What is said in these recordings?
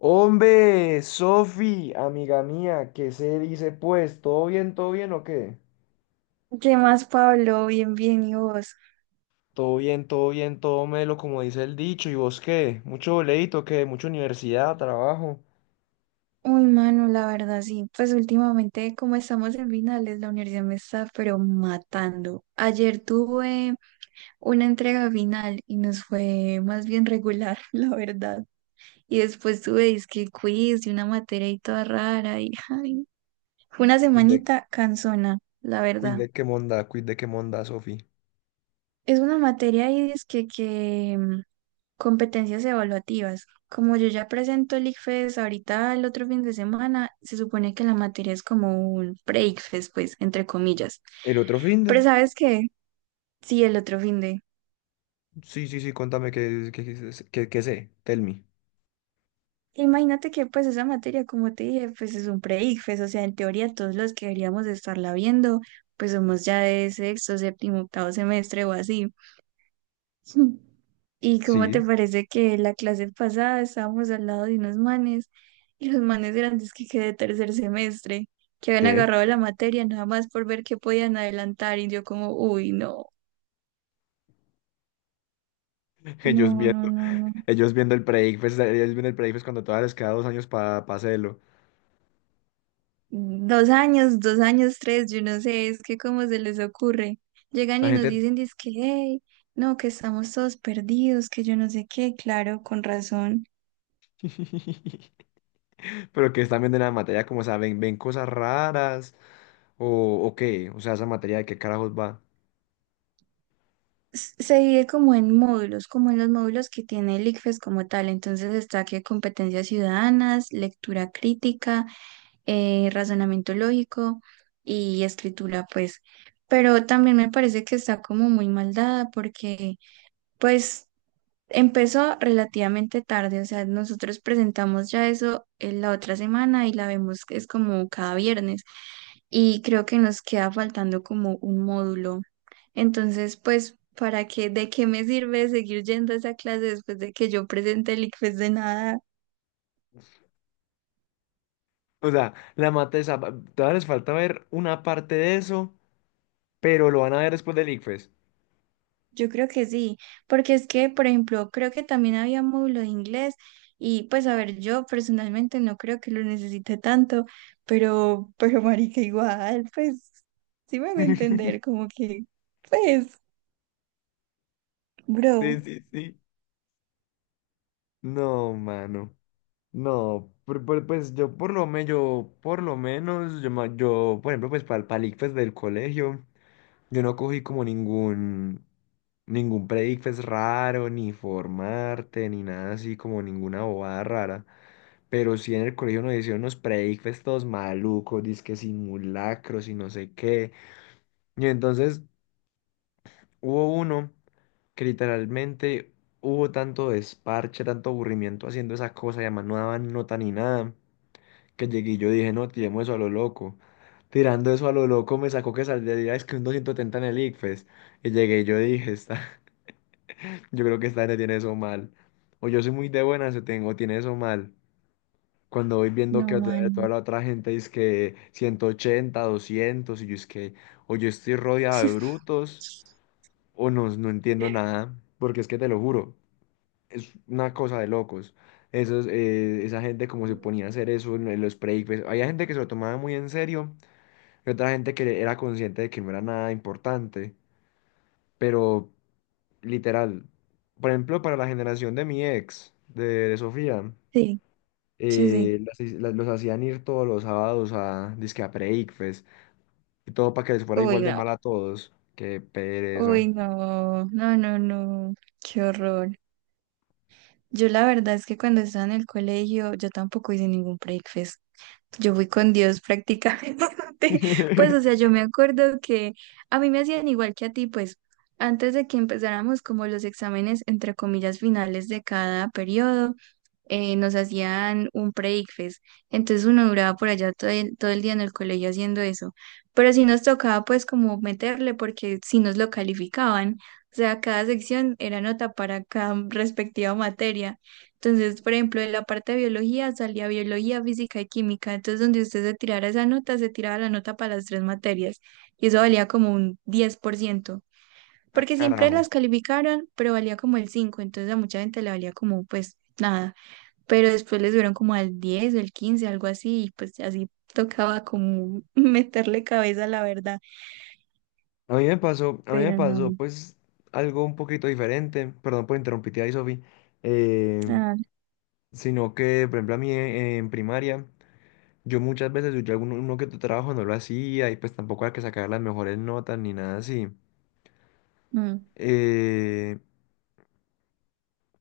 Hombre, Sofi, amiga mía, ¿qué se dice pues? Todo bien o qué? ¿Qué más, Pablo? Bien, bien, ¿y vos? Todo bien, todo bien, todo melo, como dice el dicho. ¿Y vos qué? ¿Mucho boleto, qué? ¿Mucha universidad, trabajo? Uy, mano, la verdad, sí. Pues últimamente, como estamos en finales, la universidad me está, pero matando. Ayer tuve una entrega final y nos fue más bien regular, la verdad. Y después tuve disque quiz y una materia y toda rara y ay, fue una Cuide, semanita cansona, la verdad. Cuide qué monda, Sofi. Es una materia y disque que competencias evaluativas. Como yo ya presento el ICFES ahorita el otro fin de semana, se supone que la materia es como un pre-ICFES, pues, entre comillas. ¿El otro fin Pero de? ¿sabes qué? Sí, el otro fin de... Sí, sí, sí, contame qué sé, tell me. Imagínate que pues esa materia, como te dije, pues es un pre-ICFES, o sea, en teoría todos los que deberíamos de estarla viendo, pues somos ya de sexto, séptimo, octavo semestre o así. ¿Y cómo Sí, te parece que la clase pasada estábamos al lado de unos manes y los manes grandes que quedé de tercer semestre, que habían ¿qué? agarrado la materia nada más por ver qué podían adelantar y yo como, uy, no, Ellos no, viendo, no, no, no. ellos viendo el pre cuando todavía les queda 2 años para hacerlo. Dos años, tres, yo no sé, es que cómo se les ocurre. Llegan Esa y nos gente... dicen, dizque, hey, no, que estamos todos perdidos, que yo no sé qué, claro, con razón. Pero que están viendo en la materia como, o sea, ven cosas raras o qué, o sea, esa materia de qué carajos va. Se divide como en módulos, como en los módulos que tiene el ICFES como tal. Entonces está que competencias ciudadanas, lectura crítica, razonamiento lógico y escritura, pues. Pero también me parece que está como muy mal dada porque, pues, empezó relativamente tarde. O sea, nosotros presentamos ya eso en la otra semana y la vemos que es como cada viernes. Y creo que nos queda faltando como un módulo, entonces, pues, ¿para qué, de qué me sirve seguir yendo a esa clase después de que yo presente el ICFES, de nada? O sea, todavía les falta ver una parte de eso, pero lo van a ver después del ICFES. Yo creo que sí, porque es que, por ejemplo, creo que también había módulo de inglés y pues, a ver, yo personalmente no creo que lo necesite tanto, pero, marica, igual, pues, sí me voy a entender, como que, pues, bro, Sí, sí, sí. No, mano. No, pues yo por lo menos, yo por lo menos, yo, ma- yo, por ejemplo, pues para el ICFES del colegio, yo no cogí como ningún pre-ICFES raro, ni formarte, ni nada así, como ninguna bobada rara. Pero sí en el colegio nos hicieron unos predicfes todos malucos, disque simulacros y no sé qué. Y entonces hubo uno que literalmente hubo tanto desparche, tanto aburrimiento haciendo esa cosa, y además no daban nota ni nada, que llegué y yo dije, no, tiremos eso a lo loco. Tirando eso a lo loco me sacó que saldría es que un 270 en el ICFES. Y llegué y yo dije, está, yo creo que esta gente tiene eso mal. O yo soy muy de buenas o tiene eso mal. Cuando voy viendo que no, toda man, la otra gente dice que 180 200 y yo es que o yo estoy rodeado de brutos o no, no entiendo nada, porque es que te lo juro, es una cosa de locos. Esos, esa gente como se ponía a hacer eso en los breaks, había gente que se lo tomaba muy en serio y otra gente que era consciente de que no era nada importante, pero literal, por ejemplo, para la generación de mi ex, de Sofía. sí, sí, sí. Las los hacían ir todos los sábados a disque a pre-ICFES y todo para que les fuera Uy, igual de no, mal a todos. Qué pereza. uy, no, no, no, no, qué horror. Yo la verdad es que cuando estaba en el colegio yo tampoco hice ningún breakfast. Yo fui con Dios prácticamente. Pues o sea, yo me acuerdo que a mí me hacían igual que a ti, pues antes de que empezáramos como los exámenes entre comillas finales de cada periodo, nos hacían un breakfast. Entonces uno duraba por allá todo el día en el colegio haciendo eso. Pero sí nos tocaba pues como meterle porque sí nos lo calificaban. O sea, cada sección era nota para cada respectiva materia. Entonces, por ejemplo, en la parte de biología salía biología, física y química. Entonces, donde usted se tirara esa nota, se tiraba la nota para las tres materias. Y eso valía como un diez por ciento. Ah, Porque siempre carajo. las calificaron, pero valía como el cinco. Entonces a mucha gente le valía como pues nada, pero después le subieron como al 10, o el 15, algo así, y pues así tocaba como meterle cabeza a la verdad, A mí me pero pasó no, pues algo un poquito diferente, perdón por interrumpirte ahí, Sofi, eh, ah, sino que, por ejemplo, a mí en primaria, yo muchas veces, yo alguno uno que tu trabajo no lo hacía y pues tampoco era que sacar las mejores notas ni nada así. no. Eh,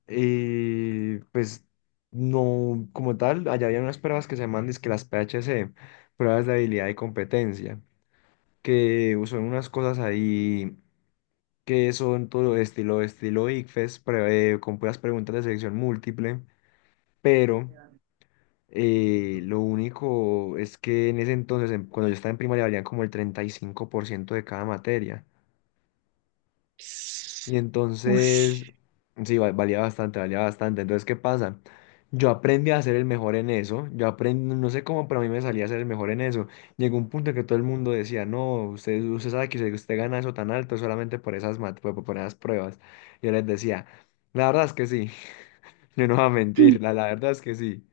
Y pues no, como tal, allá había unas pruebas que se llaman que las PHC, pruebas de habilidad y competencia, que son unas cosas ahí que son todo estilo, estilo ICFES, con puras preguntas de selección múltiple, pero lo único es que en ese entonces, cuando yo estaba en primaria, valían como el 35% de cada materia. Y Ush. entonces, sí, valía bastante, valía bastante. Entonces, ¿qué pasa? Yo aprendí a ser el mejor en eso. Yo aprendí, no sé cómo, pero a mí me salía a ser el mejor en eso. Llegó un punto en que todo el mundo decía, no, usted sabe que usted gana eso tan alto es solamente por esas, por esas pruebas. Yo les decía, la verdad es que sí, yo no voy a mentir, la verdad es que sí.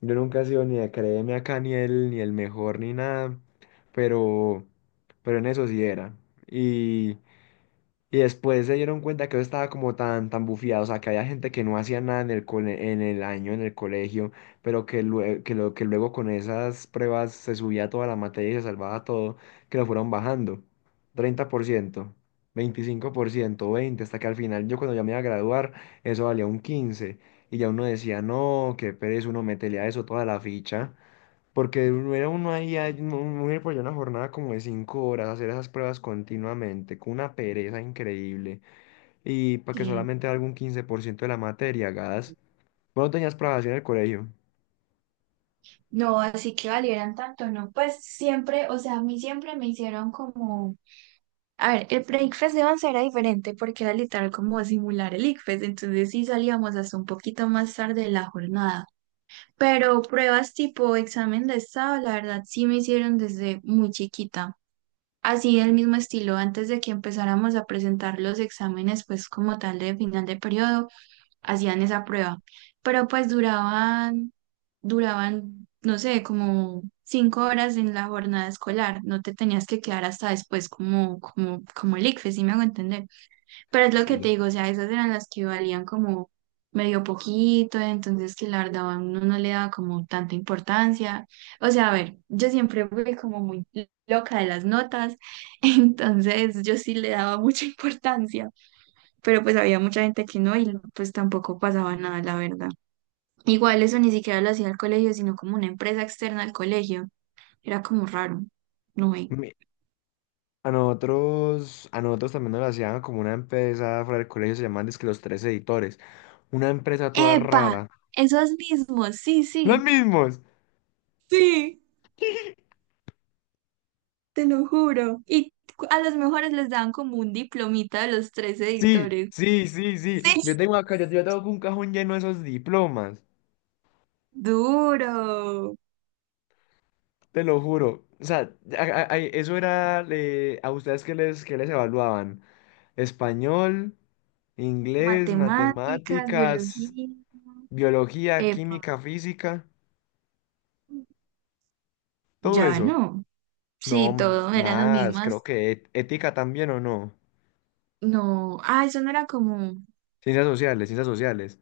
Yo nunca he sido ni de créeme acá, ni el mejor, ni nada, pero, pero en eso sí era. Y después se dieron cuenta que eso estaba como tan bufiado, o sea, que había gente que no hacía nada en el en el año, en el colegio, pero que luego con esas pruebas se subía toda la materia y se salvaba todo, que lo fueron bajando. 30%, 25%, 20%, hasta que al final yo cuando ya me iba a graduar, eso valía un 15%. Y ya uno decía, no, qué pereza, uno métele a eso toda la ficha. Porque uno era uno ahí, ahí, uno uno ir por allá una jornada como de 5 horas, hacer esas pruebas continuamente, con una pereza increíble, y para que Sí. solamente algún 15% de la materia hagas. Bueno, tenías pruebas así en el colegio. No, así que valieran tanto, ¿no? Pues siempre, o sea, a mí siempre me hicieron como... A ver, el pre-ICFES de 11 era diferente porque era literal como simular el ICFES, entonces sí salíamos hasta un poquito más tarde de la jornada. Pero pruebas tipo examen de estado, la verdad sí me hicieron desde muy chiquita. Así del mismo estilo, antes de que empezáramos a presentar los exámenes, pues como tal de final de periodo, hacían esa prueba. Pero pues duraban, no sé, como cinco horas en la jornada escolar. No te tenías que quedar hasta después como, el ICFES, si me hago entender. Pero es lo que Sí. te digo, o sea, esas eran las que valían como medio poquito, entonces que la verdad a uno no le daba como tanta importancia. O sea, a ver, yo siempre fui como muy loca de las notas, entonces yo sí le daba mucha importancia, pero pues había mucha gente que no y pues tampoco pasaba nada, la verdad. Igual eso ni siquiera lo hacía el colegio, sino como una empresa externa al colegio. Era como raro, no ve. Mi- a nosotros también nos lo hacían como una empresa fuera del colegio, se llamaban dizque los tres editores. Una empresa toda ¡Epa! rara. Esos mismos, sí, ¡Los sí. mismos! Sí, te lo juro. Y a los mejores les daban como un diplomita de los tres Sí, editores. sí, sí, sí. Sí. Yo tengo un cajón lleno de esos diplomas. Duro. Te lo juro. O sea, eso era a ustedes que les evaluaban. Español, inglés, Matemáticas, matemáticas, biología. biología, Epa, química, física, todo ya eso. no. No Sí, todo eran las más, creo mismas. que ética también o no. No. Ah, eso no era como. Ciencias sociales, ciencias sociales.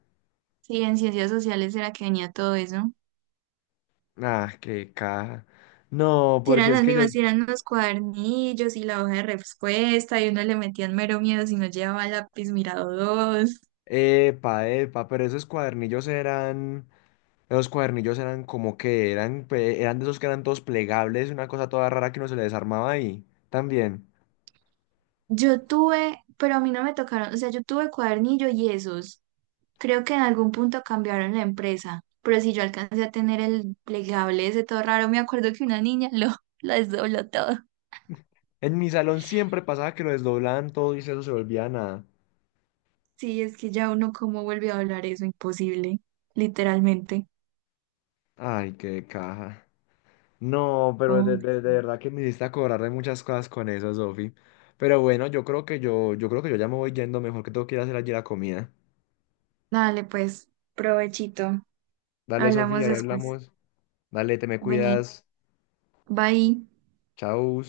Sí, en ciencias sociales era que venía todo eso. Ah, qué caja. No, Sí, porque eran es las que yo... mismas, sí, eran los cuadernillos y la hoja de respuesta, y uno le metían mero miedo si no llevaba lápiz mirador. Epa, epa, pero esos cuadernillos eran... Esos cuadernillos eran como que eran, eran de esos que eran todos plegables, una cosa toda rara que uno se le desarmaba ahí. También. Yo tuve, pero a mí no me tocaron, o sea, yo tuve cuadernillo y esos. Creo que en algún punto cambiaron la empresa, pero si yo alcancé a tener el plegable ese todo raro, me acuerdo que una niña lo, desdobló todo. En mi salón siempre pasaba que lo desdoblaban todo y eso se volvía nada. Sí, es que ya uno cómo vuelve a hablar eso, imposible, literalmente. Ay, qué caja. No, pero Hombre, de sí. verdad que me hiciste acordar de muchas cosas con eso, Sofi. Pero bueno, yo creo que yo ya me voy yendo, mejor que tengo que ir a hacer allí la comida. Dale, pues, provechito. Dale, Sofía, Hablamos ahí después. hablamos. Dale, te me Vení, cuidas. bye. Chau.